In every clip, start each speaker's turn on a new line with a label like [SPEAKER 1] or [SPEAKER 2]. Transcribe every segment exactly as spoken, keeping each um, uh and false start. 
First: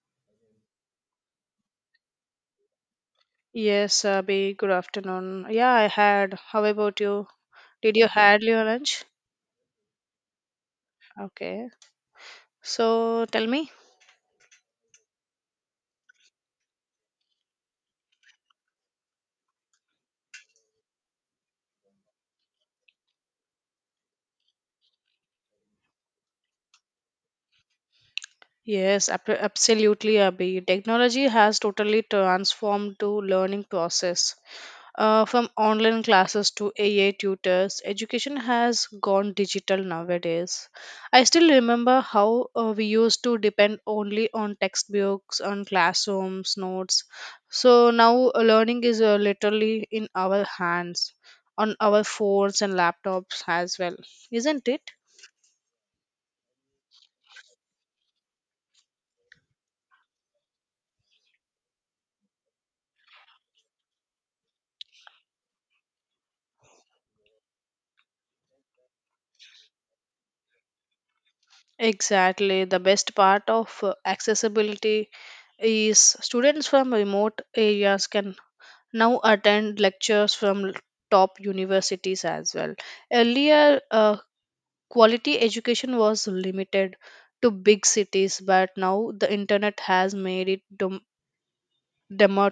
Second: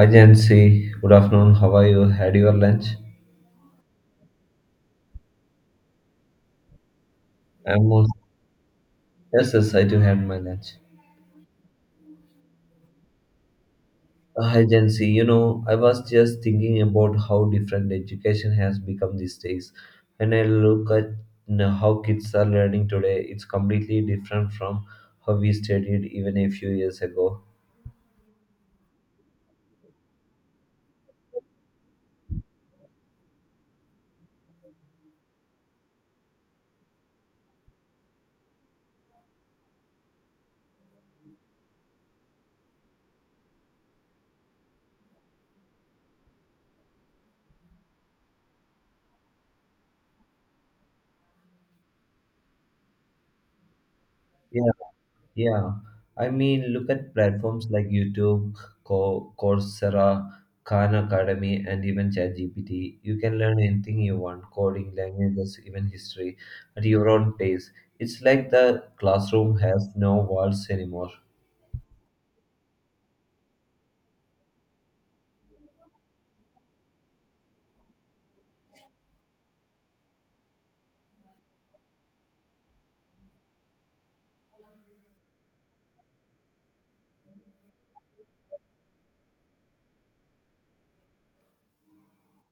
[SPEAKER 1] Hi Jancy, good afternoon. How are you? Had your lunch?
[SPEAKER 2] Yes, Abhi, good afternoon. Yeah, I had. How about you?
[SPEAKER 1] I'm
[SPEAKER 2] Did
[SPEAKER 1] all...
[SPEAKER 2] you had your lunch?
[SPEAKER 1] yes, yes, I do had my lunch.
[SPEAKER 2] Okay. So tell me.
[SPEAKER 1] Uh, hi Jancy, you know, I was just thinking about how different education has become these days. When I look at you know, how kids are learning today, it's completely different from how we studied even a few years ago.
[SPEAKER 2] Yes, ab- absolutely, Abhi. Technology has totally transformed to learning process. Uh, from online classes to A I tutors, education has gone digital nowadays. I still remember how uh, we used to depend only on textbooks, on classrooms, notes. So now uh, learning is uh, literally in our hands, on our phones and laptops as well, isn't it?
[SPEAKER 1] Yeah, I mean, look at platforms like YouTube, Co- Coursera, Khan Academy, and even ChatGPT. You can learn anything you want, coding, languages, even history, at your own pace. It's like the classroom has no walls anymore.
[SPEAKER 2] Exactly. The best part of uh, accessibility is students from remote areas can now attend lectures from top universities as well. Earlier, uh, quality education was limited to big cities, but now the internet has made it dem- demo-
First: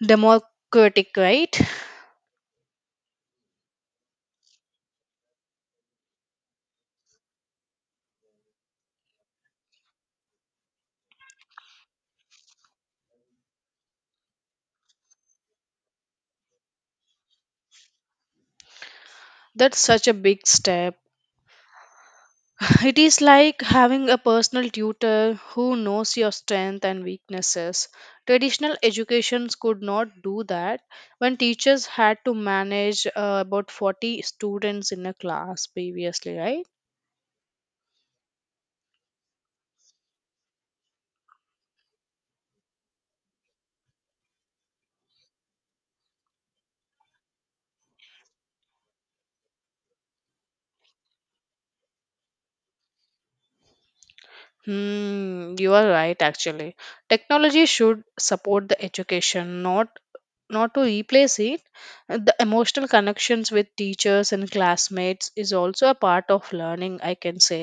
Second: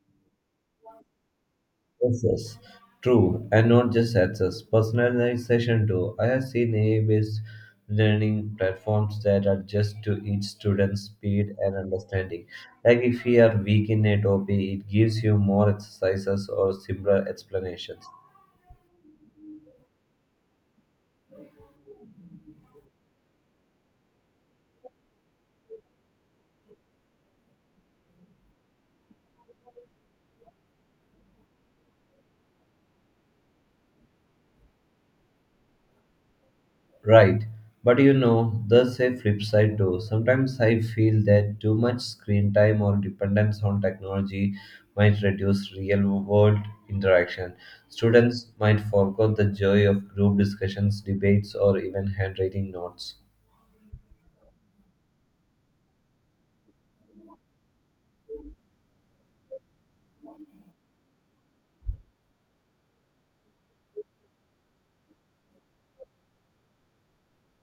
[SPEAKER 2] democratic, right?
[SPEAKER 1] Yes, yes. True, and not just access. Personalization too. I have seen A I-based learning platforms that adjust to each student's speed and understanding. Like if you are weak in a topic, it gives you more exercises or simpler explanations.
[SPEAKER 2] That's such a big step. It is like having a personal tutor who knows your strengths and weaknesses. Traditional educations could not do that when teachers had to manage uh, about forty students in a class previously, right?
[SPEAKER 1] Right. But you know, there's a flip side too. Sometimes I feel that too much screen time or dependence on technology might reduce real world interaction. Students might forget the joy of group discussions, debates, or even handwriting notes.
[SPEAKER 2] Hmm, you are right actually. Technology should support the education, not not to replace it. The emotional connections with teachers and classmates is also a part of learning, I can say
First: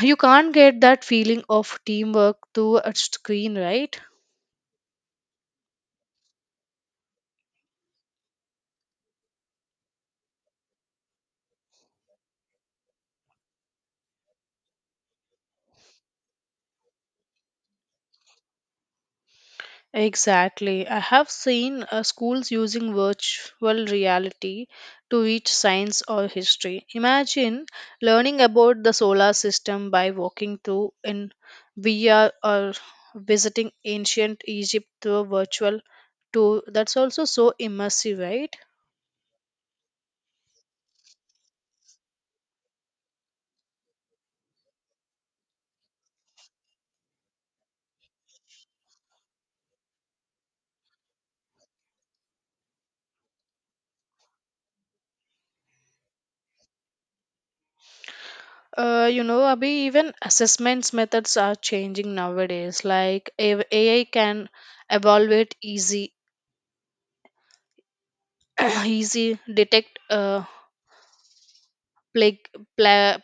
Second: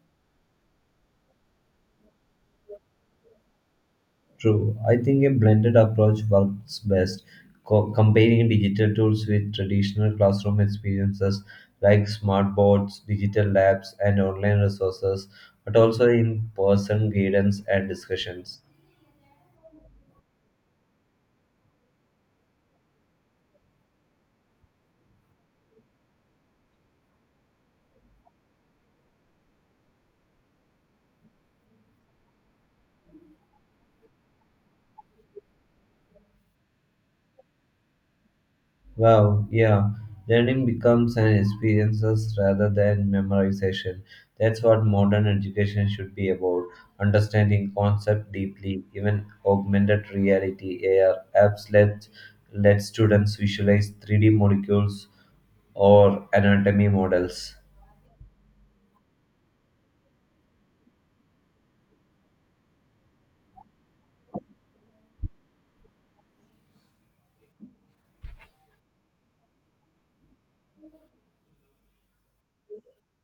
[SPEAKER 2] you can't get that feeling of teamwork through a screen, right?
[SPEAKER 1] True. I think a blended approach works best, co- combining digital tools with traditional classroom experiences like smartboards, digital labs, and online resources, but also in person guidance and discussions.
[SPEAKER 2] Exactly. I have seen uh, schools using virtual reality to teach science or history. Imagine learning about the solar system by walking through in V R or visiting ancient Egypt through a virtual tour. That's also so immersive, right?
[SPEAKER 1] Wow, yeah. Learning becomes an experiences rather than memorization. That's what modern education should be about. Understanding concept deeply, even augmented reality A R apps let let students visualize three D molecules or anatomy models.
[SPEAKER 2] Uh, you know, Abhi, even assessments methods are changing nowadays. Like A- AI can evaluate easy, easy detect uh, plague, pla-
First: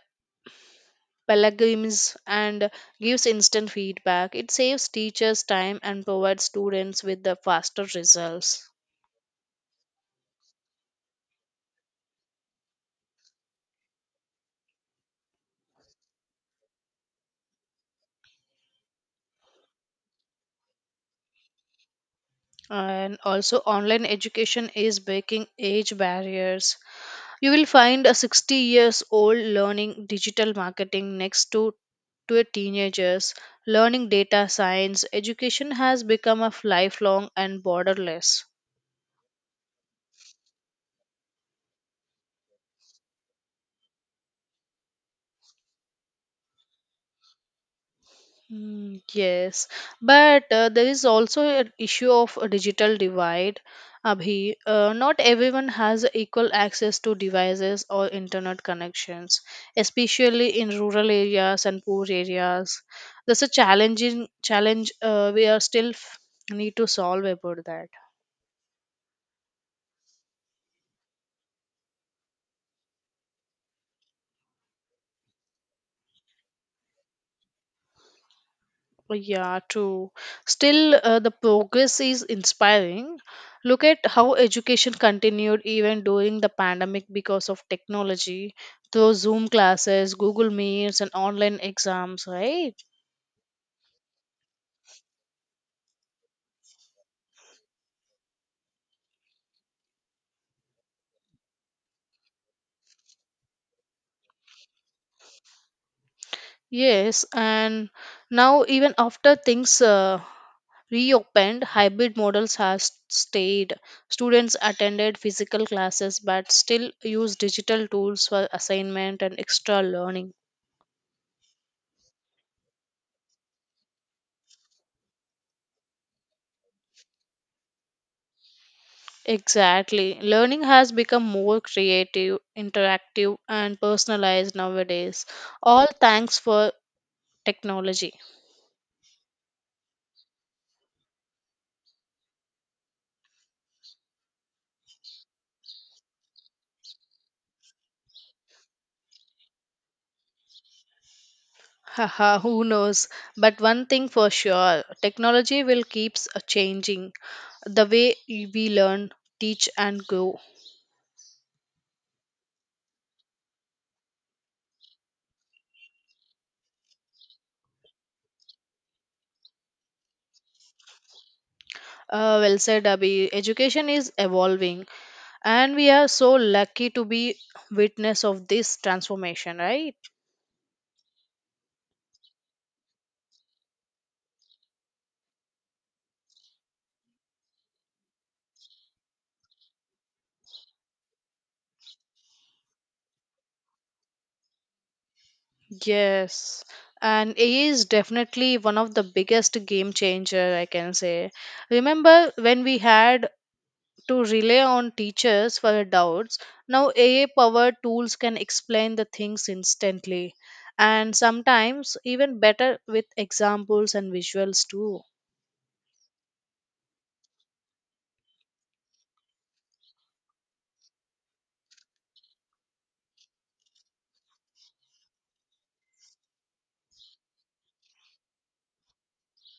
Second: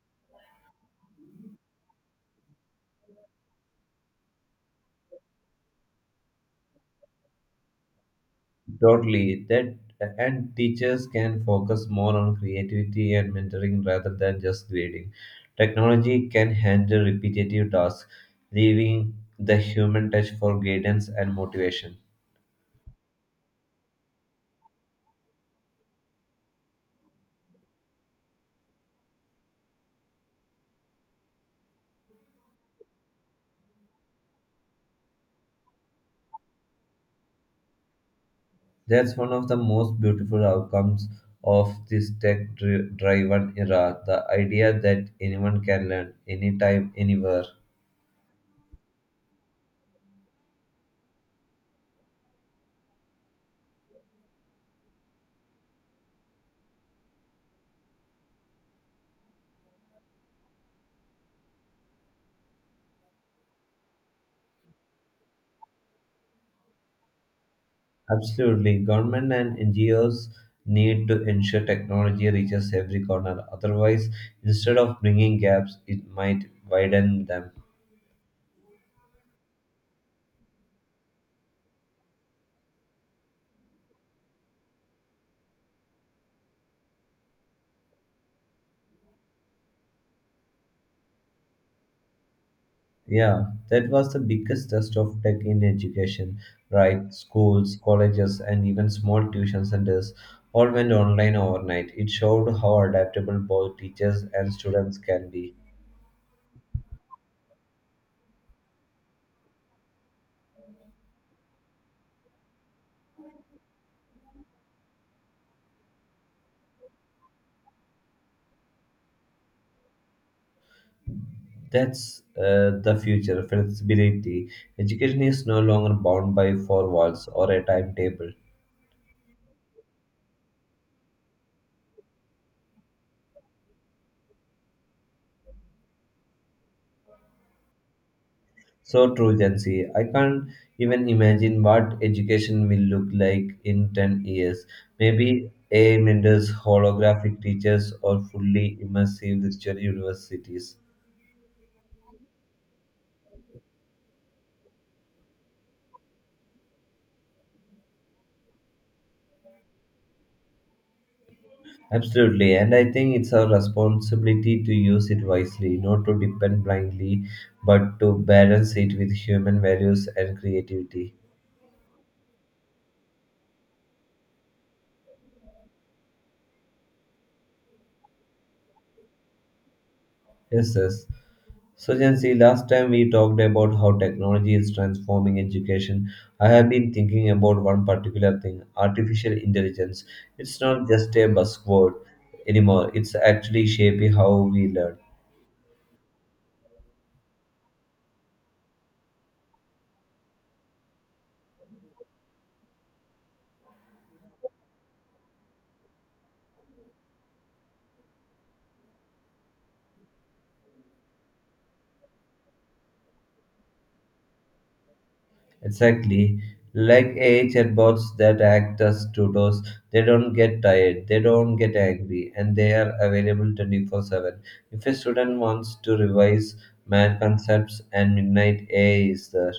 [SPEAKER 2] plagiarisms and gives instant feedback. It saves teachers time and provides students with the faster results.
[SPEAKER 1] Totally. That and teachers can focus more on creativity and mentoring rather than just grading. Technology can handle repetitive tasks, leaving the human touch for guidance and motivation.
[SPEAKER 2] And also online education is breaking age barriers. You will find a sixty years old learning digital marketing next to to a teenagers learning data science. Education has become a lifelong and borderless.
[SPEAKER 1] That's one of the most beautiful outcomes of this tech-driven era, the idea that anyone can learn anytime, anywhere.
[SPEAKER 2] Mm, yes, but uh, there is also an issue of a digital divide. Abhi, uh, not everyone has equal access to devices or internet connections, especially in rural areas and poor areas. That's a challenging challenge uh, we are still f- need to solve about that.
[SPEAKER 1] Absolutely. Government and N G Os need to ensure technology reaches every corner. Otherwise, instead of bringing gaps, it might widen them.
[SPEAKER 2] Yeah, true. Still, uh, the progress is inspiring. Look at how education continued even during the pandemic because of technology, through Zoom classes, Google Meets, and online exams, right?
[SPEAKER 1] Yeah, that was the biggest test of tech in education, right? Schools, colleges, and even small tuition centers all went online overnight. It showed how adaptable both teachers and students can be.
[SPEAKER 2] Yes, and now even after things uh, reopened, hybrid models has stayed. Students attended physical classes but still use digital tools for assignment and extra learning.
[SPEAKER 1] That's uh, the future flexibility. Education is no longer bound by four walls or a timetable.
[SPEAKER 2] Exactly. Learning has become more creative, interactive, and personalized nowadays. All thanks for technology.
[SPEAKER 1] So true, Jansi. I can't even imagine what education will look like in ten years. Maybe A I mentors, holographic teachers, or fully immersive virtual universities.
[SPEAKER 2] Haha, who knows? But one thing for sure, technology will keep changing the way we learn, teach, and grow.
[SPEAKER 1] Absolutely, and I think it's our responsibility to use it wisely, not to depend blindly, but to balance it with human values and creativity.
[SPEAKER 2] Uh, well said, Abhi. Education is evolving, and we are so lucky to be witness of this transformation, right?
[SPEAKER 1] Yes, yes. So, Jancy, last time we talked about how technology is transforming education. I have been thinking about one particular thing artificial intelligence. It's not just a buzzword anymore, it's actually shaping how we learn.
[SPEAKER 2] Yes, and A I is definitely one of the biggest game changer, I can say. Remember when we had to rely on teachers for our doubts? Now A I powered tools can explain the things instantly and sometimes even better with examples and visuals too.
[SPEAKER 1] Exactly. Like A I chatbots that act as tutors, they don't get tired, they don't get angry, and they are available twenty four seven. If a student wants to revise math concepts and midnight, A I is there.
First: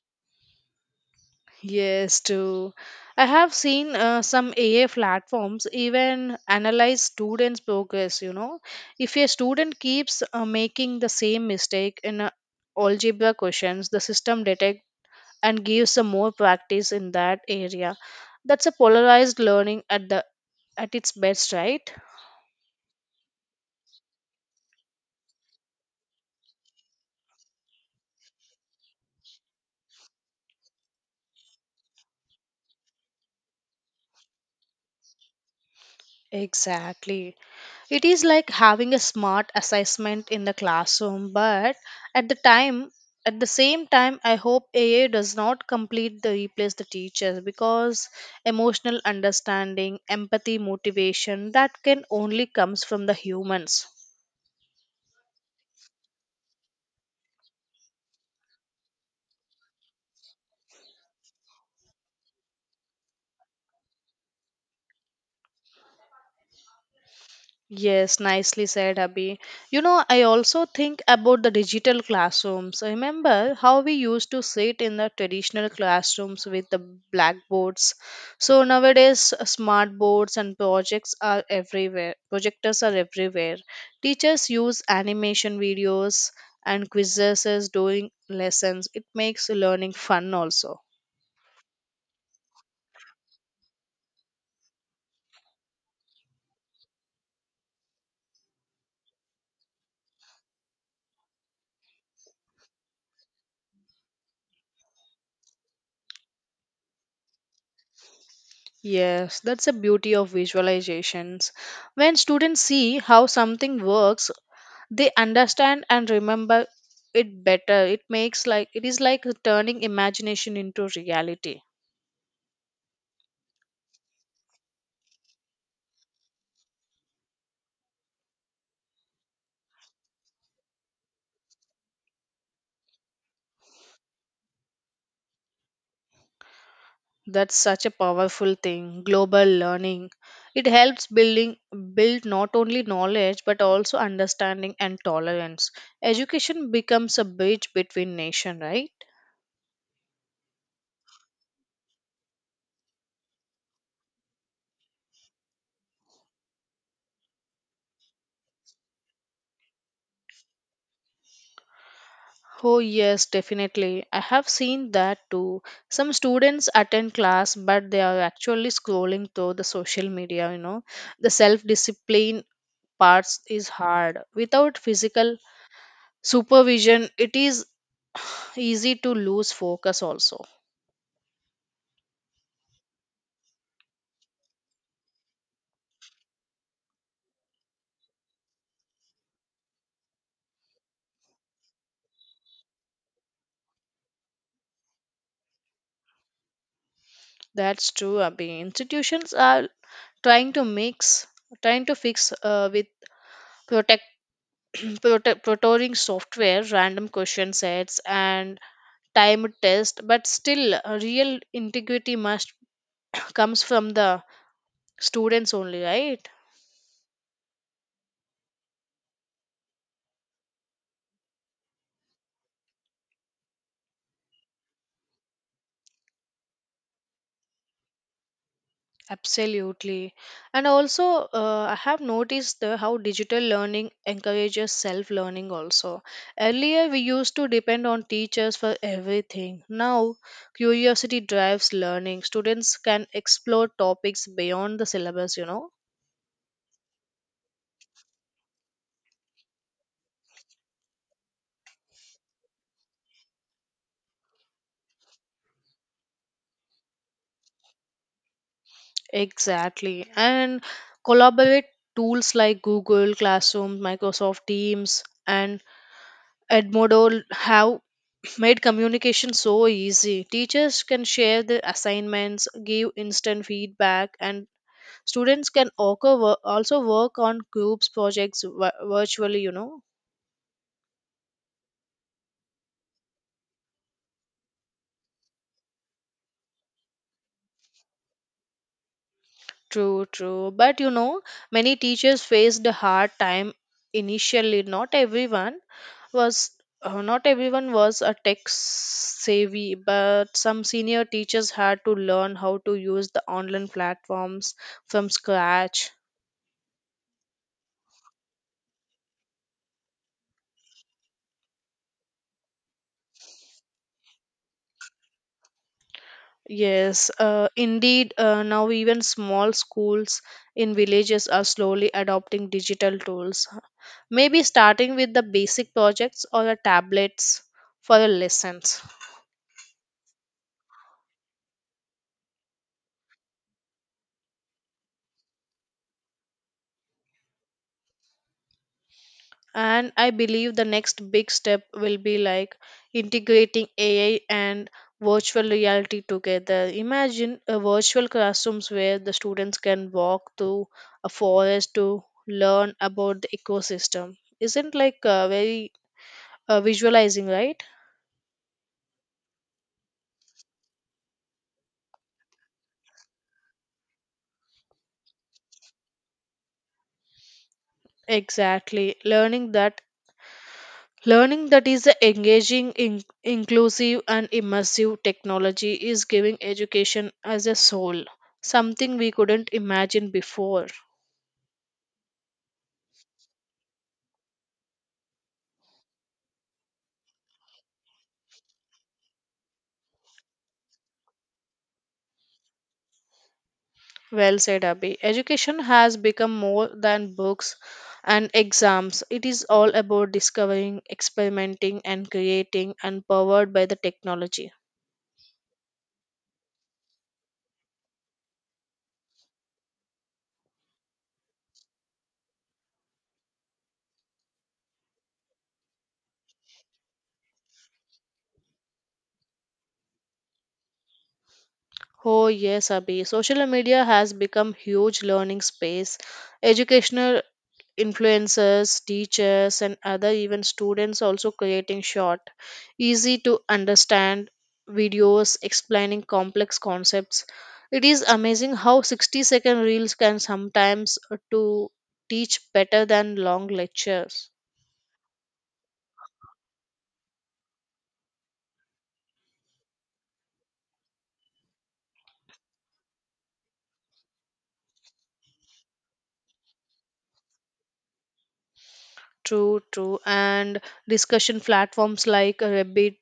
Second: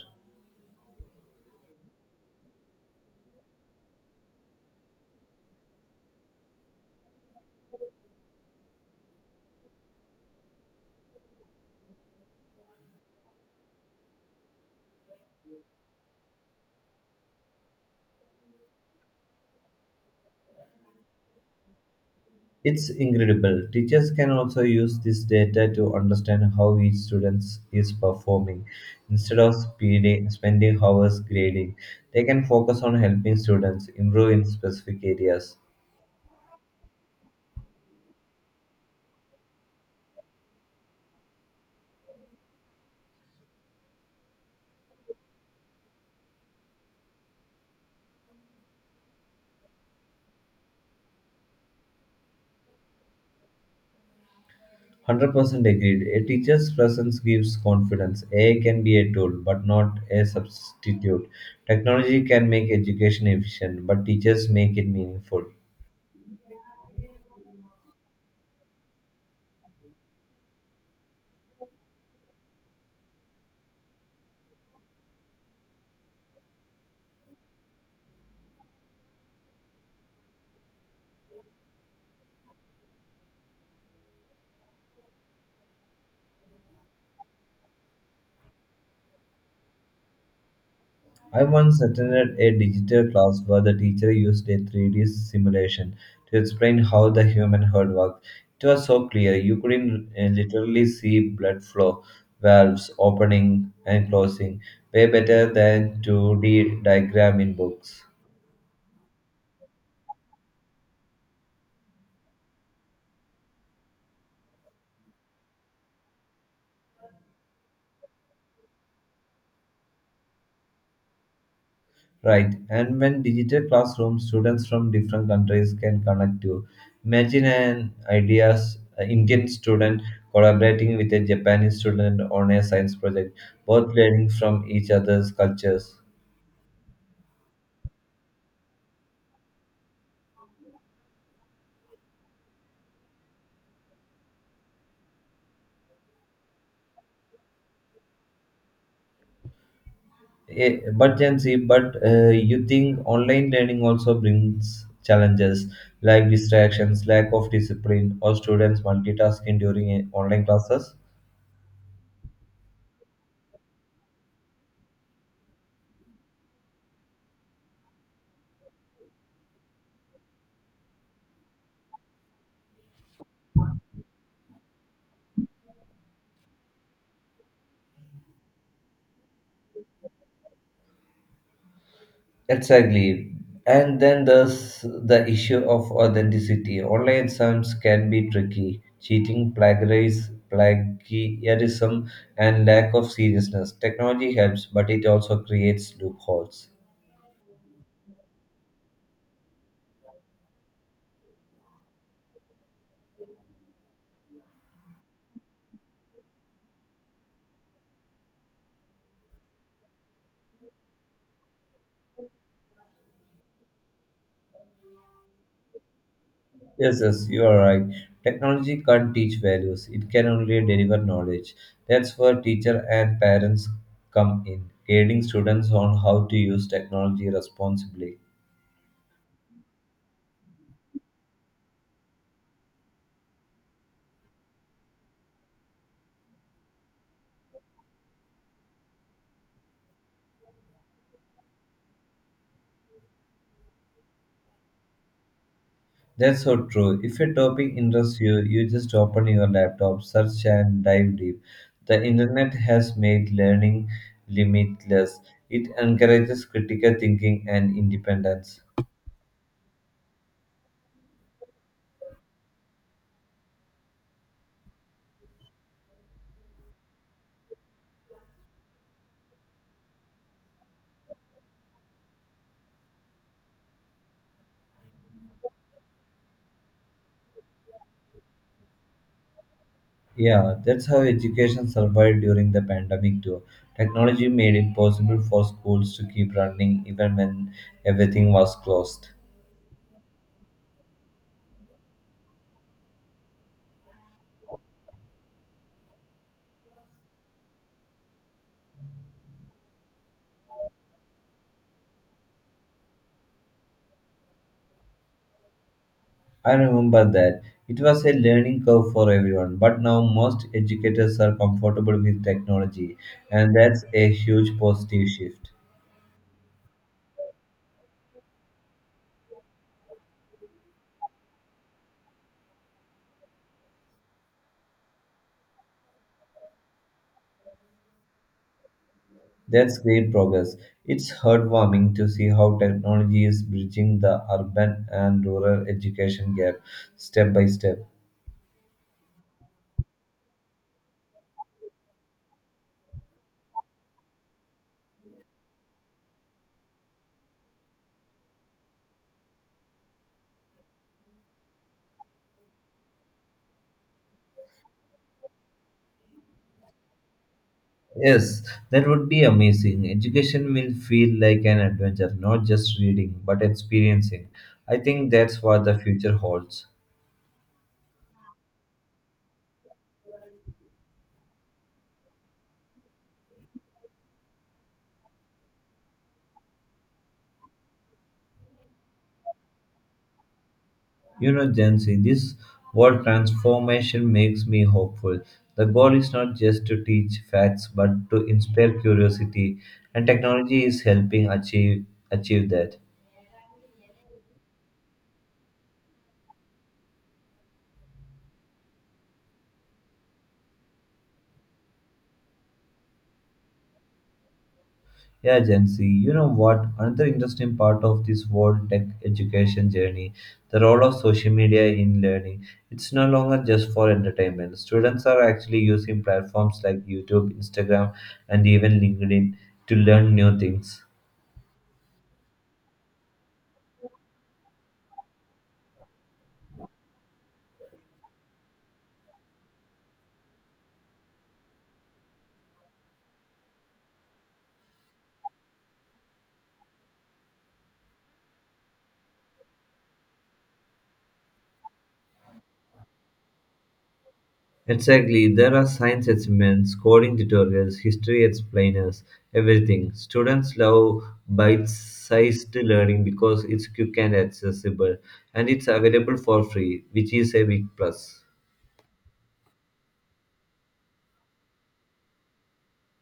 [SPEAKER 2] Yes, too. I have seen uh, some A I platforms even analyze students' progress. You know, if a student keeps uh, making the same mistake in uh, algebra questions, the system detects and gives some more practice in that area. That's a polarized learning at the at its best, right?
[SPEAKER 1] It's incredible. Teachers can also use this data to understand how each student is performing. Instead of speeding, spending hours grading, they can focus on helping students improve in specific areas.
[SPEAKER 2] Exactly. It is like having a smart assessment in the classroom, but at the time at the same time I hope A I does not completely replace the teachers because emotional understanding, empathy, motivation that can only comes from the humans.
[SPEAKER 1] one hundred percent agreed. A teacher's presence gives confidence. A I can be a tool, but not a substitute. Technology can make education efficient, but teachers make it meaningful.
[SPEAKER 2] Yes, nicely said, Abhi. You know, I also think about the digital classrooms. Remember how we used to sit in the traditional classrooms with the blackboards. So nowadays, uh, smart boards and projects are everywhere. Projectors are everywhere. Teachers use animation videos and quizzes during lessons. It makes learning fun also.
[SPEAKER 1] I once attended a digital class where the teacher used a three D simulation to explain how the human heart worked. It was so clear, you couldn't uh, literally see blood flow, valves opening and closing, way better than two D diagram in books.
[SPEAKER 2] Yes, that's the beauty of visualizations. When students see how something works, they understand and remember it better. It makes like it is like turning imagination into reality.
[SPEAKER 1] Right, and when digital classroom, students from different countries can connect to. Imagine an ideas an Indian student collaborating with a Japanese student on a science project, both learning from each other's cultures.
[SPEAKER 2] That's such a powerful thing, global learning. It helps building build not only knowledge but also understanding and tolerance. Education becomes a bridge between nation, right?
[SPEAKER 1] Eh, But Gen Z, but uh, you think online learning also brings challenges like distractions, lack of discipline, or students multitasking during eh, online classes?
[SPEAKER 2] Oh, yes, definitely. I have seen that too. Some students attend class, but they are actually scrolling through the social media, you know. The self discipline parts is hard. Without physical supervision, it is easy to lose focus also.
[SPEAKER 1] Exactly. And then there's the issue of authenticity. Online exams can be tricky. Cheating, plagiarism, plagiarism, and lack of seriousness. Technology helps, but it also creates loopholes.
[SPEAKER 2] That's true, Abhi. Institutions are trying to mix, trying to fix uh, with protect, prote- prototyping software, random question sets, and timed test, but still, uh, real integrity must comes from the students only, right?
[SPEAKER 1] Yes, yes, you are right. Technology can't teach values. It can only deliver knowledge. That's where teacher and parents come in, guiding students on how to use technology responsibly.
[SPEAKER 2] Absolutely. And also, uh, I have noticed the, how digital learning encourages self learning also. Earlier, we used to depend on teachers for everything. Now, curiosity drives learning. Students can explore topics beyond the syllabus, you know.
[SPEAKER 1] That's so true. If a topic interests you, you just open your laptop, search and dive deep. The internet has made learning limitless. It encourages critical thinking and independence.
[SPEAKER 2] Exactly. And collaborate tools like Google Classroom, Microsoft Teams, and Edmodo have made communication so easy. Teachers can share their assignments, give instant feedback, and students can also work, also work on groups projects vi- virtually, you know.
[SPEAKER 1] Yeah, that's how education survived during the pandemic too. Technology made it possible for schools to keep running even when everything was closed.
[SPEAKER 2] True, true. But you know, many teachers faced a hard time initially. Not everyone was uh, not everyone was a tech savvy, but some senior teachers had to learn how to use the online platforms from scratch.
[SPEAKER 1] I remember that. It was a learning curve for everyone, but now most educators are comfortable with technology, and that's a huge positive shift.
[SPEAKER 2] Yes, uh, indeed, uh, now even small schools in villages are slowly adopting digital tools. Maybe starting with the basic projects or the tablets for the lessons.
[SPEAKER 1] That's great progress. It's heartwarming to see how technology is bridging the urban and rural education gap step by step.
[SPEAKER 2] And I believe the next big step will be like integrating A I and virtual reality together. Imagine a virtual classrooms where the students can walk through a forest to learn about the ecosystem. Isn't like uh, very uh, visualizing, right?
[SPEAKER 1] Yes, that would be amazing. Education will feel like an adventure, not just reading, but experiencing. I think that's what the future holds.
[SPEAKER 2] Exactly, learning that learning that is a engaging in- inclusive and immersive. Technology is giving education as a soul, something we couldn't imagine before.
[SPEAKER 1] You know, Gen Z, this world transformation makes me hopeful. The goal is not just to teach facts, but to inspire curiosity, and technology is helping achieve achieve that.
[SPEAKER 2] Well said, Abhi. Education has become more than books and exams. It is all about discovering, experimenting, and creating, and powered by the technology.
[SPEAKER 1] Yeah, Gen Z, you know what? Another interesting part of this world tech education journey, the role of social media in learning. It's no longer just for entertainment. Students are actually using platforms like YouTube, Instagram, and even LinkedIn to learn new things.
[SPEAKER 2] Oh yes, Abhi, social media has become huge learning space. Educational influencers, teachers, and other even students also creating short, easy to understand videos explaining complex concepts. It is amazing how sixty second reels can sometimes uh, to teach better than long lectures.
[SPEAKER 1] Exactly, there are science experiments, coding tutorials, history explainers, everything. Students love bite sized learning because it's quick and accessible, and it's available for free, which is a big plus.
[SPEAKER 2] True, true. And discussion platforms like Reddit,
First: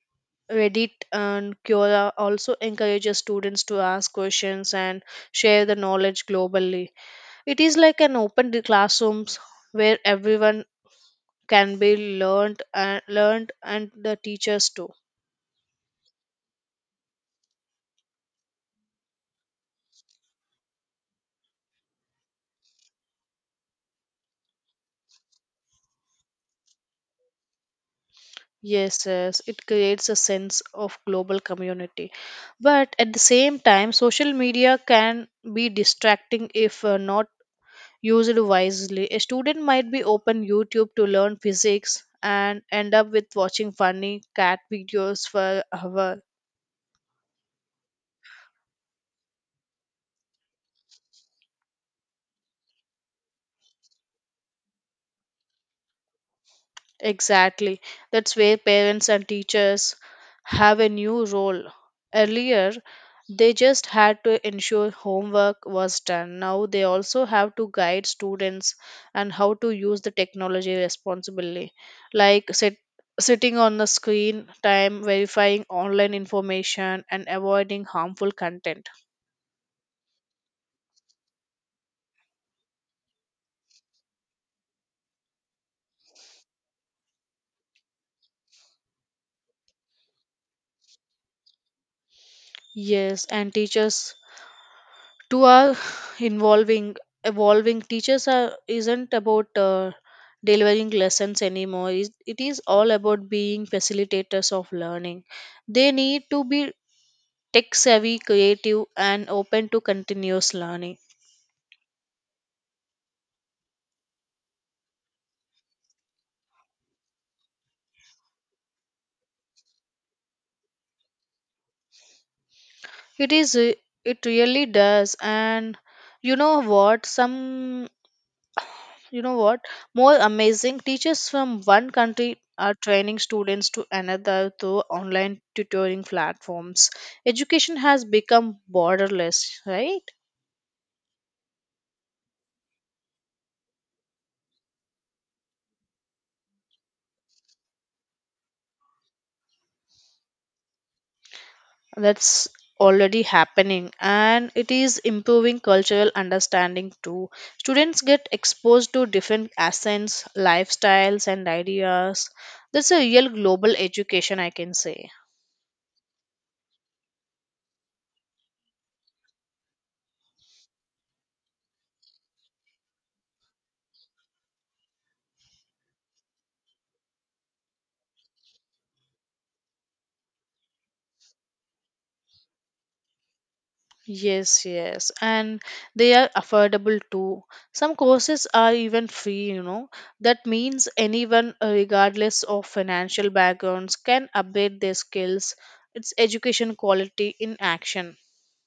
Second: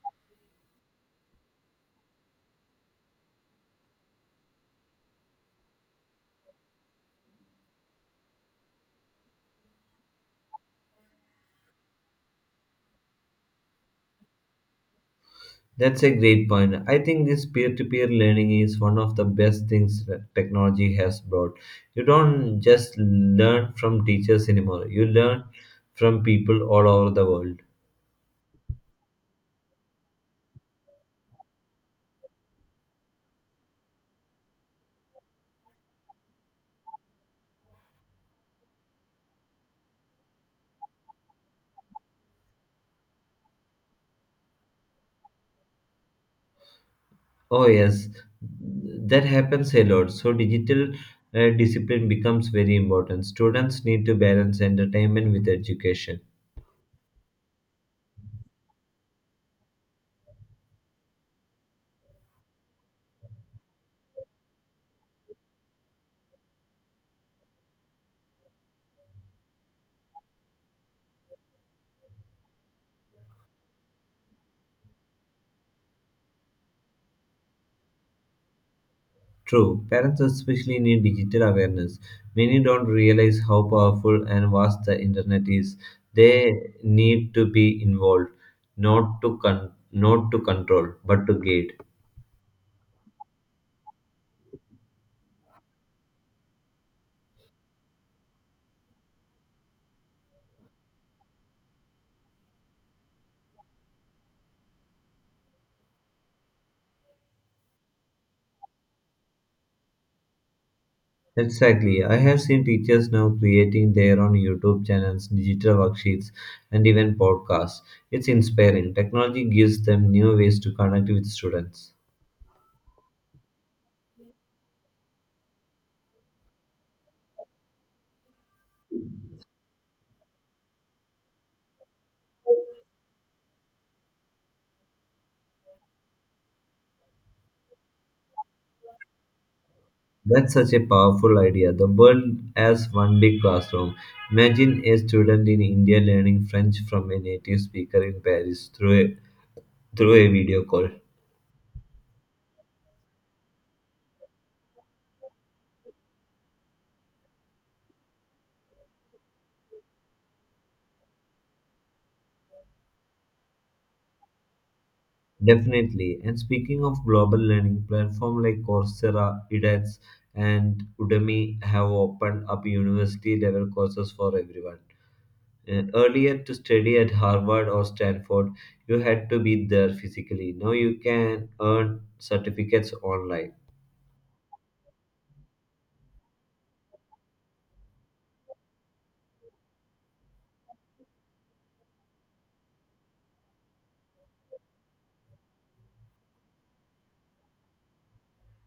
[SPEAKER 2] Reddit and Quora also encourages students to ask questions and share the knowledge globally. It is like an open d- classrooms where everyone can be learned and learned and the teachers too.
[SPEAKER 1] That's a great point. I think this peer to peer learning is one of the best things that technology has brought. You don't just learn from teachers anymore, you learn from people all over the world.
[SPEAKER 2] Yes, yes, it creates a sense of global community. But at the same time, social media can be distracting if uh, not used wisely. A student might be open YouTube to learn physics and end up with watching funny cat videos for hours.
[SPEAKER 1] Oh yes, that happens a lot. So digital uh, discipline becomes very important. Students need to balance entertainment with education.
[SPEAKER 2] Exactly. That's where parents and teachers have a new role. Earlier, they just had to ensure homework was done. Now they also have to guide students and how to use the technology responsibly, like sit, sitting on the screen time, verifying online information, and avoiding harmful content.
[SPEAKER 1] True, parents especially need digital awareness. Many don't realize how powerful and vast the internet is. They need to be involved, not to con- not to control, but to guide.
[SPEAKER 2] Yes, and teachers to our involving evolving. Teachers are isn't about uh, delivering lessons anymore. it it is all about being facilitators of learning. They need to be tech savvy, creative, and open to continuous learning.
[SPEAKER 1] Exactly. I have seen teachers now creating their own YouTube channels, digital worksheets, and even podcasts. It's inspiring. Technology gives them new ways to connect with students.
[SPEAKER 2] It is uh, it really does. And you know what? some You know what? More amazing, teachers from one country are training students to another through online tutoring platforms. Education has become borderless, right?
[SPEAKER 1] That's such a powerful idea. The world as one big classroom. Imagine a student in India learning French from a native speaker in Paris through a, through a video call.
[SPEAKER 2] That's already happening and it is improving cultural understanding too. Students get exposed to different accents, lifestyles, and ideas. That's a real global education, I can say.
[SPEAKER 1] Definitely. And speaking of global learning, platform like Coursera, edX, and Udemy have opened up university level courses for everyone. Uh, Earlier, to study at Harvard or Stanford, you had to be there physically. Now you can earn certificates online.
[SPEAKER 2] Yes, yes, and they are affordable too. Some courses are even free, you know. That means anyone, uh, regardless of financial backgrounds, can update their skills. It's education quality in action.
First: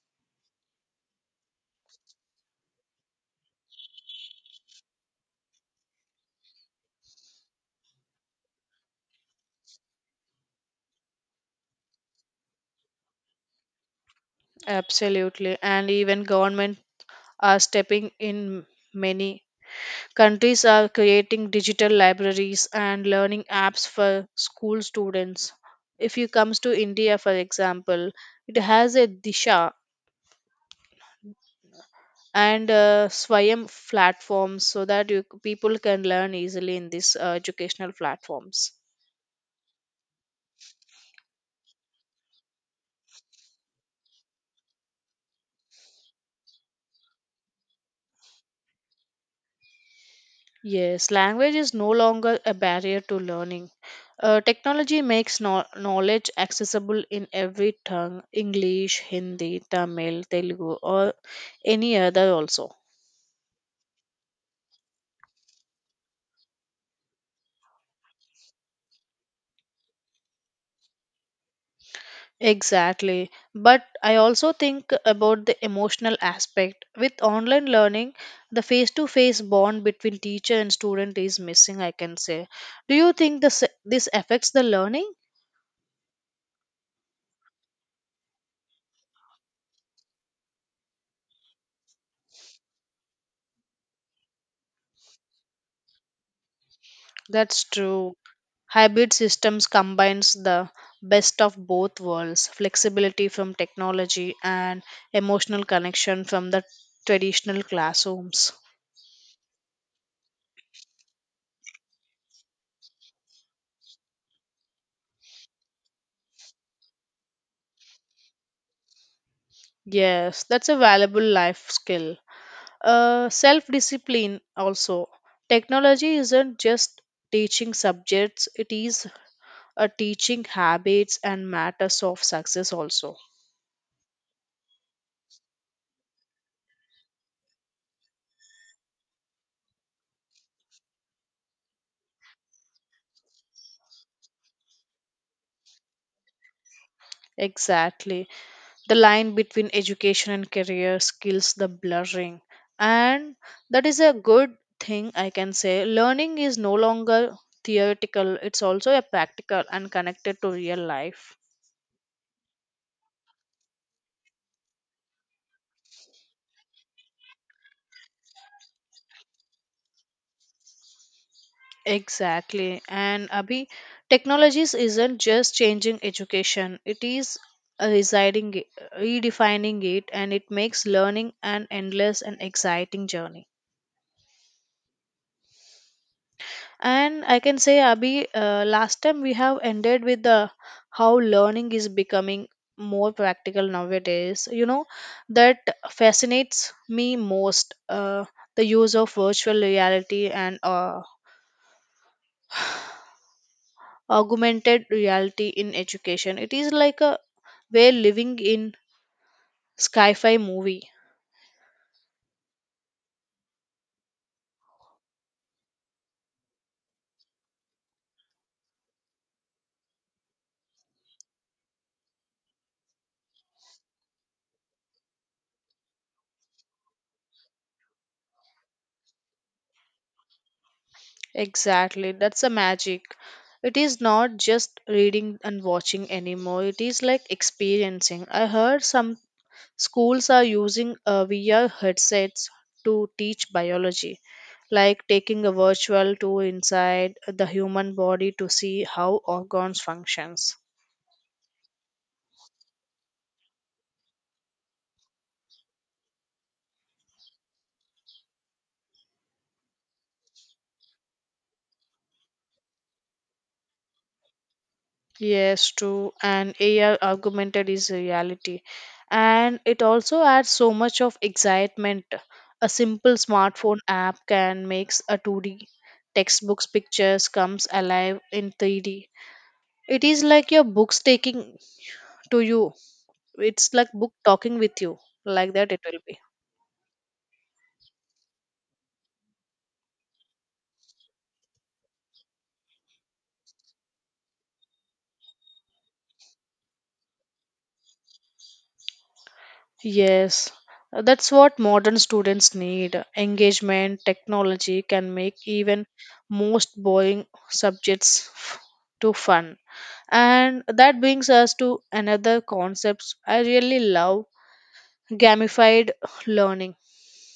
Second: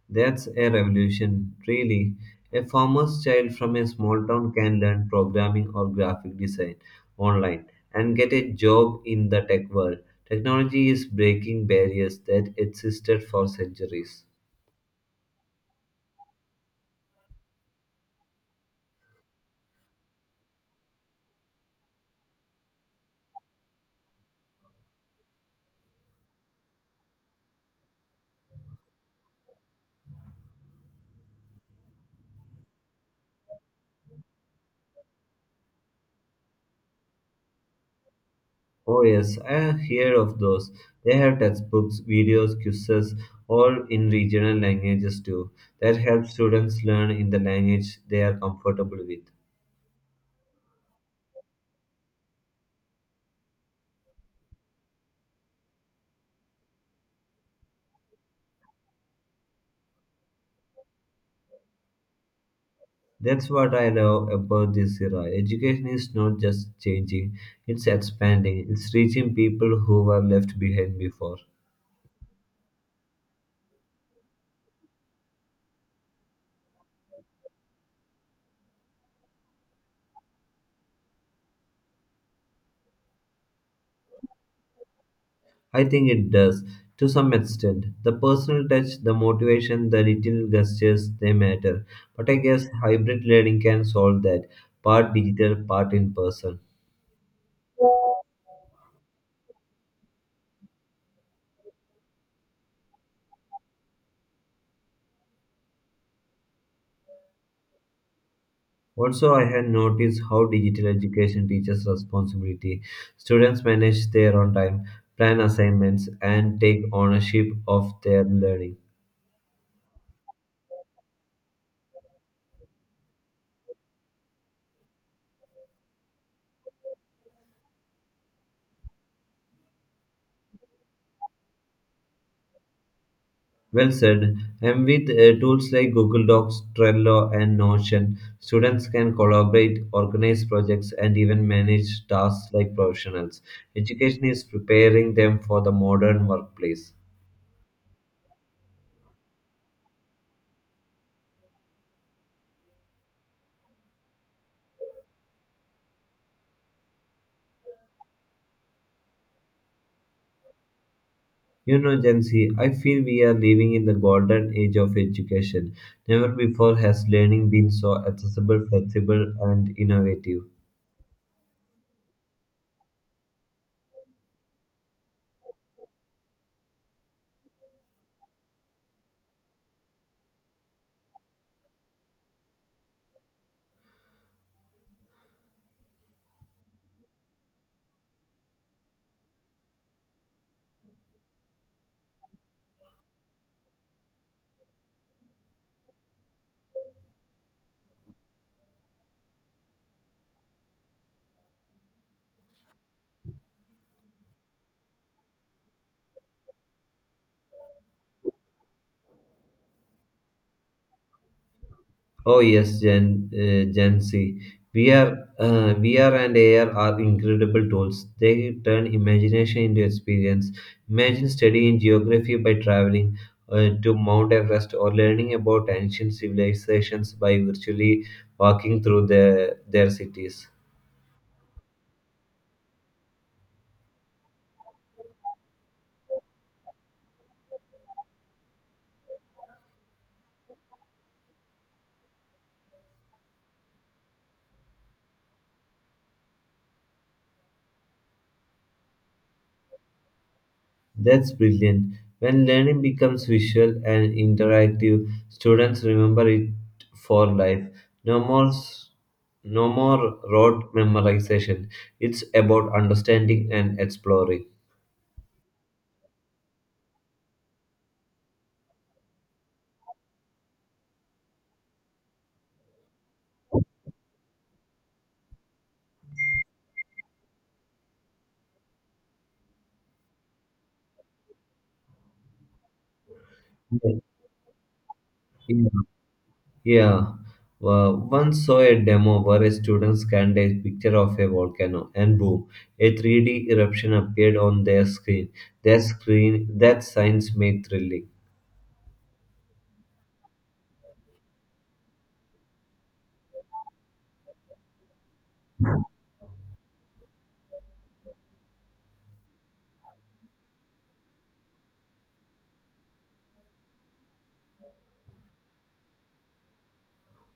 [SPEAKER 1] That's a revolution, really. A farmer's child from a small town can learn programming or graphic design online and get a job in the tech world. Technology is breaking barriers that existed for centuries.
[SPEAKER 2] Absolutely. And even government are stepping in many. Countries are creating digital libraries and learning apps for school students. If you comes to India, for example, it has a Disha and uh, Swayam platforms so that you, people can learn easily in these uh, educational platforms.
[SPEAKER 1] Oh, yes, I have heard of those. They have textbooks, videos, quizzes, all in regional languages too. That helps students learn in the language they are comfortable with.
[SPEAKER 2] Yes, language is no longer a barrier to learning. Uh, technology makes no- knowledge accessible in every tongue, English, Hindi, Tamil, Telugu, or any other also.
[SPEAKER 1] That's what I love about this era. Education is not just changing, it's expanding, it's reaching people who were left behind before.
[SPEAKER 2] Exactly. But I also think about the emotional aspect. With online learning, the face to face bond between teacher and student is missing, I can say. Do you think this, this affects the learning?
[SPEAKER 1] I think it does, to some extent. The personal touch, the motivation, the little gestures, they matter. But I guess hybrid learning can solve that part digital, part in person.
[SPEAKER 2] That's true. Hybrid systems combines the best of both worlds, flexibility from technology and emotional connection from the traditional classrooms.
[SPEAKER 1] Also, I have noticed how digital education teaches responsibility. Students manage their own time, plan assignments, and take ownership of their learning.
[SPEAKER 2] Yes, that's a valuable life skill. Uh, self discipline also, technology isn't just teaching subjects, it is a teaching habits and matters of success also.
[SPEAKER 1] Well said. And with uh, tools like Google Docs, Trello, and Notion, students can collaborate, organize projects, and even manage tasks like professionals. Education is preparing them for the modern workplace.
[SPEAKER 2] Exactly, the line between education and career skills the blurring, and that is a good thing, I can say. Learning is no longer theoretical, it's also a practical and connected to real life.
[SPEAKER 1] You know, Gen Z, I feel we are living in the golden age of education. Never before has learning been so accessible, flexible, and innovative.
[SPEAKER 2] Exactly. And Abhi, technologies isn't just changing education, it is uh, residing, redefining it, and it makes learning an endless and exciting journey. And I can say, Abhi, uh, last time we have ended with the how learning is becoming more practical nowadays. You know, that fascinates me most, uh, the use of virtual reality and uh, augmented reality in education. It is like a we're living in sci-fi movie.
[SPEAKER 1] Oh yes, Gen uh, Gen Z. V R, uh, V R and A R are incredible tools. They turn imagination into experience. Imagine studying geography by traveling uh, to Mount Everest or learning about ancient civilizations by virtually walking through their, their cities.
[SPEAKER 2] Exactly, that's the magic. It is not just reading and watching anymore. It is like experiencing. I heard some schools are using uh, V R headsets to teach biology, like taking a virtual tour inside the human body to see how organs functions.
[SPEAKER 1] That's brilliant. When learning becomes visual and interactive, students remember it for life. No more s- no more rote memorization. It's about understanding and exploring.
[SPEAKER 2] Yes, true. And A I augmented is a reality. And it also adds so much of excitement. A simple smartphone app can make a two D textbooks pictures comes alive in three D. It is like your books taking to you. It's like
[SPEAKER 1] Yeah.
[SPEAKER 2] book talking with you. Like
[SPEAKER 1] Yeah.
[SPEAKER 2] that it will be.
[SPEAKER 1] Yeah. Well, once saw a demo where a student scanned a picture of a volcano and boom, a three D eruption appeared on their screen. That screen that science made thrilling.
[SPEAKER 2] Yes. Uh, That's what modern students need. Engagement, technology can make even most boring subjects f- to fun. And that brings us to another concept I really love, gamified learning.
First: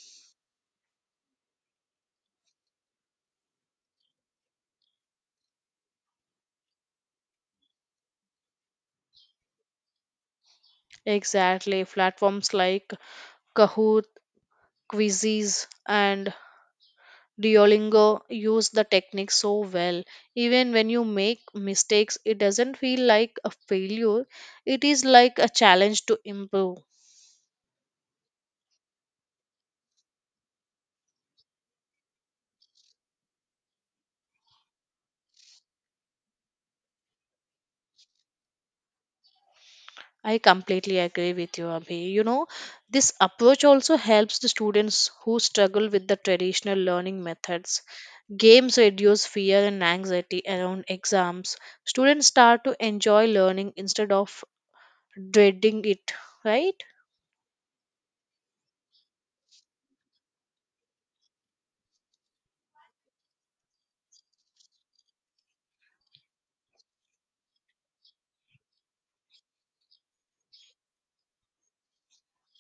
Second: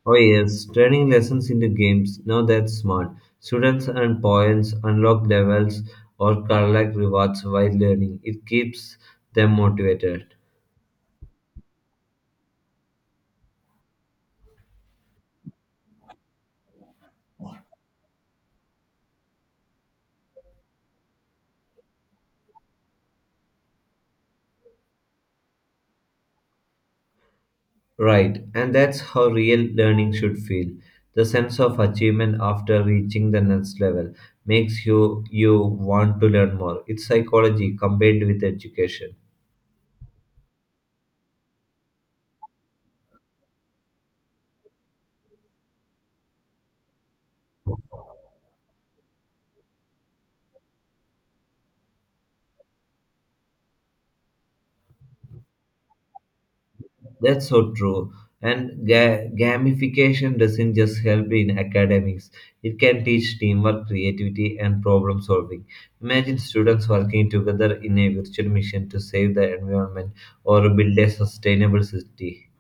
[SPEAKER 1] Oh yes, turning lessons into games. Now that's smart. Students earn points unlock levels or collect rewards while learning. It keeps them motivated.
[SPEAKER 2] Exactly. Platforms like Kahoot, Quizzes, and Duolingo use the technique so well. Even when you make mistakes, it doesn't feel like a failure, it is like a challenge to improve.
[SPEAKER 1] Right, and that's how real learning should feel. The sense of achievement after reaching the next level makes you you want to learn more. It's psychology combined with education.
[SPEAKER 2] I completely agree with you, Abhi. You know, this approach also helps the students who struggle with the traditional learning methods. Games reduce fear and anxiety around exams. Students start to enjoy learning instead of dreading it, right?
[SPEAKER 1] That's so true. And ga- gamification doesn't just help in academics, it can teach teamwork, creativity, and problem solving. Imagine students working together in a virtual mission to save the environment or build a sustainable city.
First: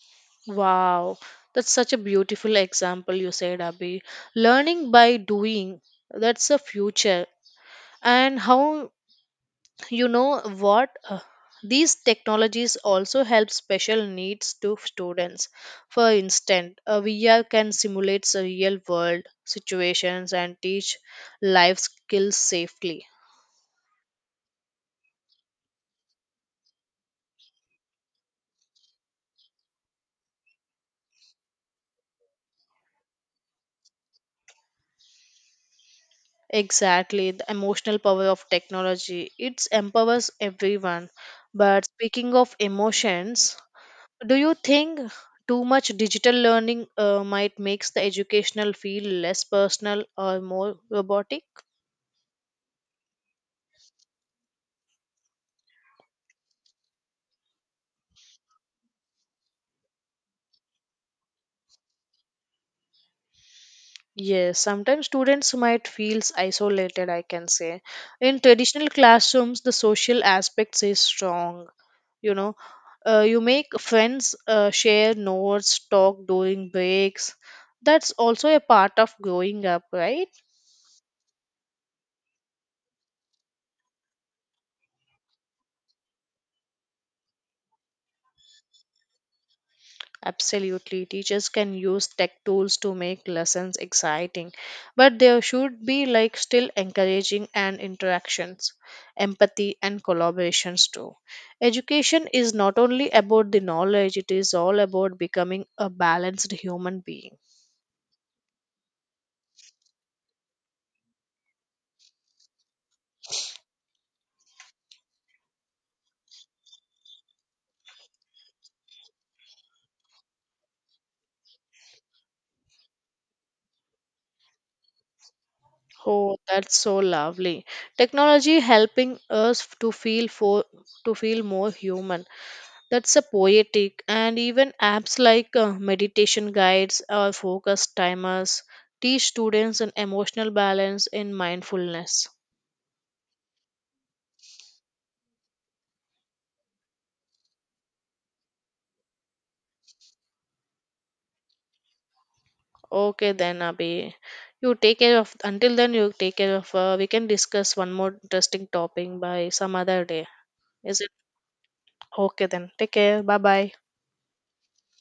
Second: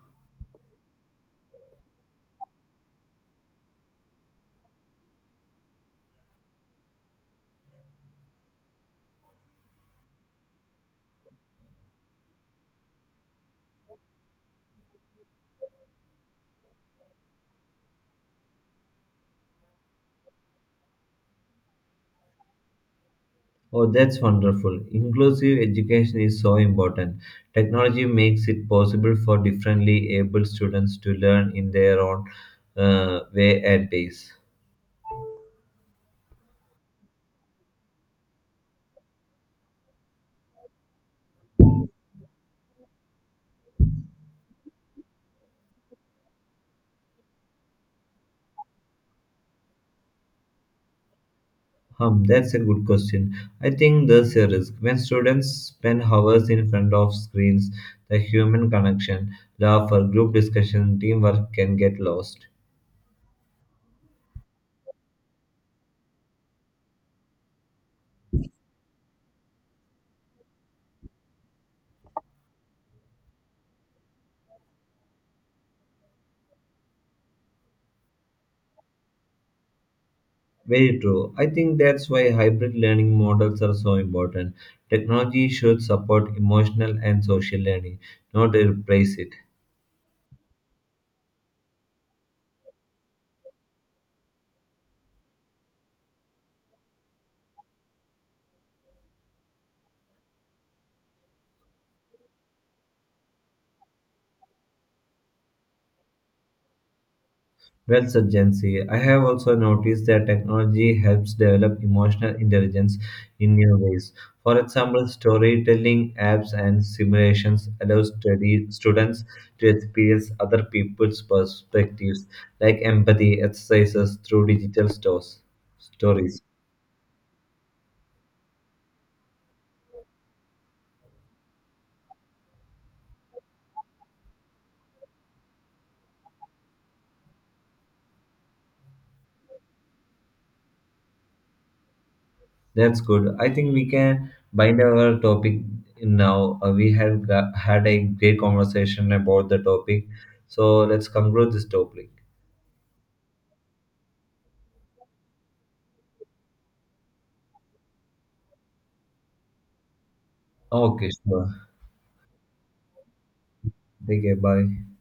[SPEAKER 2] Wow, that's such a beautiful example you said, Abhi. Learning by doing, that's the future. And how you know what? Uh, these technologies also help special needs to students. For instance, a V R can simulate real world situations and teach life skills safely.
[SPEAKER 1] Oh, that's wonderful. Inclusive education is so important. Technology makes it possible for differently able students to learn in their own uh, way and pace.
[SPEAKER 2] Exactly, the emotional power of technology. It empowers everyone. But speaking of emotions, do you think too much digital learning uh, might makes the educational feel less personal or more robotic?
[SPEAKER 1] Hmm, that's a good question. I think there's a risk. When students spend hours in front of screens, the human connection, love for group discussion, teamwork can get lost.
[SPEAKER 2] Yes, sometimes students might feel isolated, I can say. In traditional classrooms, the social aspects is strong. You know, uh, you make friends, uh, share notes, talk during breaks. That's also a part of growing up, right?
[SPEAKER 1] Very true. I think that's why hybrid learning models are so important. Technology should support emotional and social learning, not replace it.
[SPEAKER 2] Absolutely, teachers can use tech tools to make lessons exciting, but there should be like still encouraging and interactions, empathy, and collaborations too. Education is not only about the knowledge, it is all about becoming a balanced human being.
[SPEAKER 1] Well said, Jansi. I have also noticed that technology helps develop emotional intelligence in new ways. For example, storytelling apps and simulations allow study students to experience other people's perspectives, like empathy exercises through digital stores,
[SPEAKER 2] Oh,
[SPEAKER 1] stories.
[SPEAKER 2] that's so lovely. Technology helping us to feel for to feel more human. That's a poetic, and even apps like uh, meditation guides or focus timers teach students an emotional balance in mindfulness.
[SPEAKER 1] That's good. I think we can bind our topic now. Uh, we have got, had a great conversation about the topic, so let's conclude this topic.
[SPEAKER 2] Okay then, Abhi. You take care of until then you take care of uh, we can discuss one more interesting topic by some other day. Is
[SPEAKER 1] Okay,
[SPEAKER 2] it
[SPEAKER 1] sure.
[SPEAKER 2] okay then? Take care. Bye bye.
[SPEAKER 1] Take care. Bye.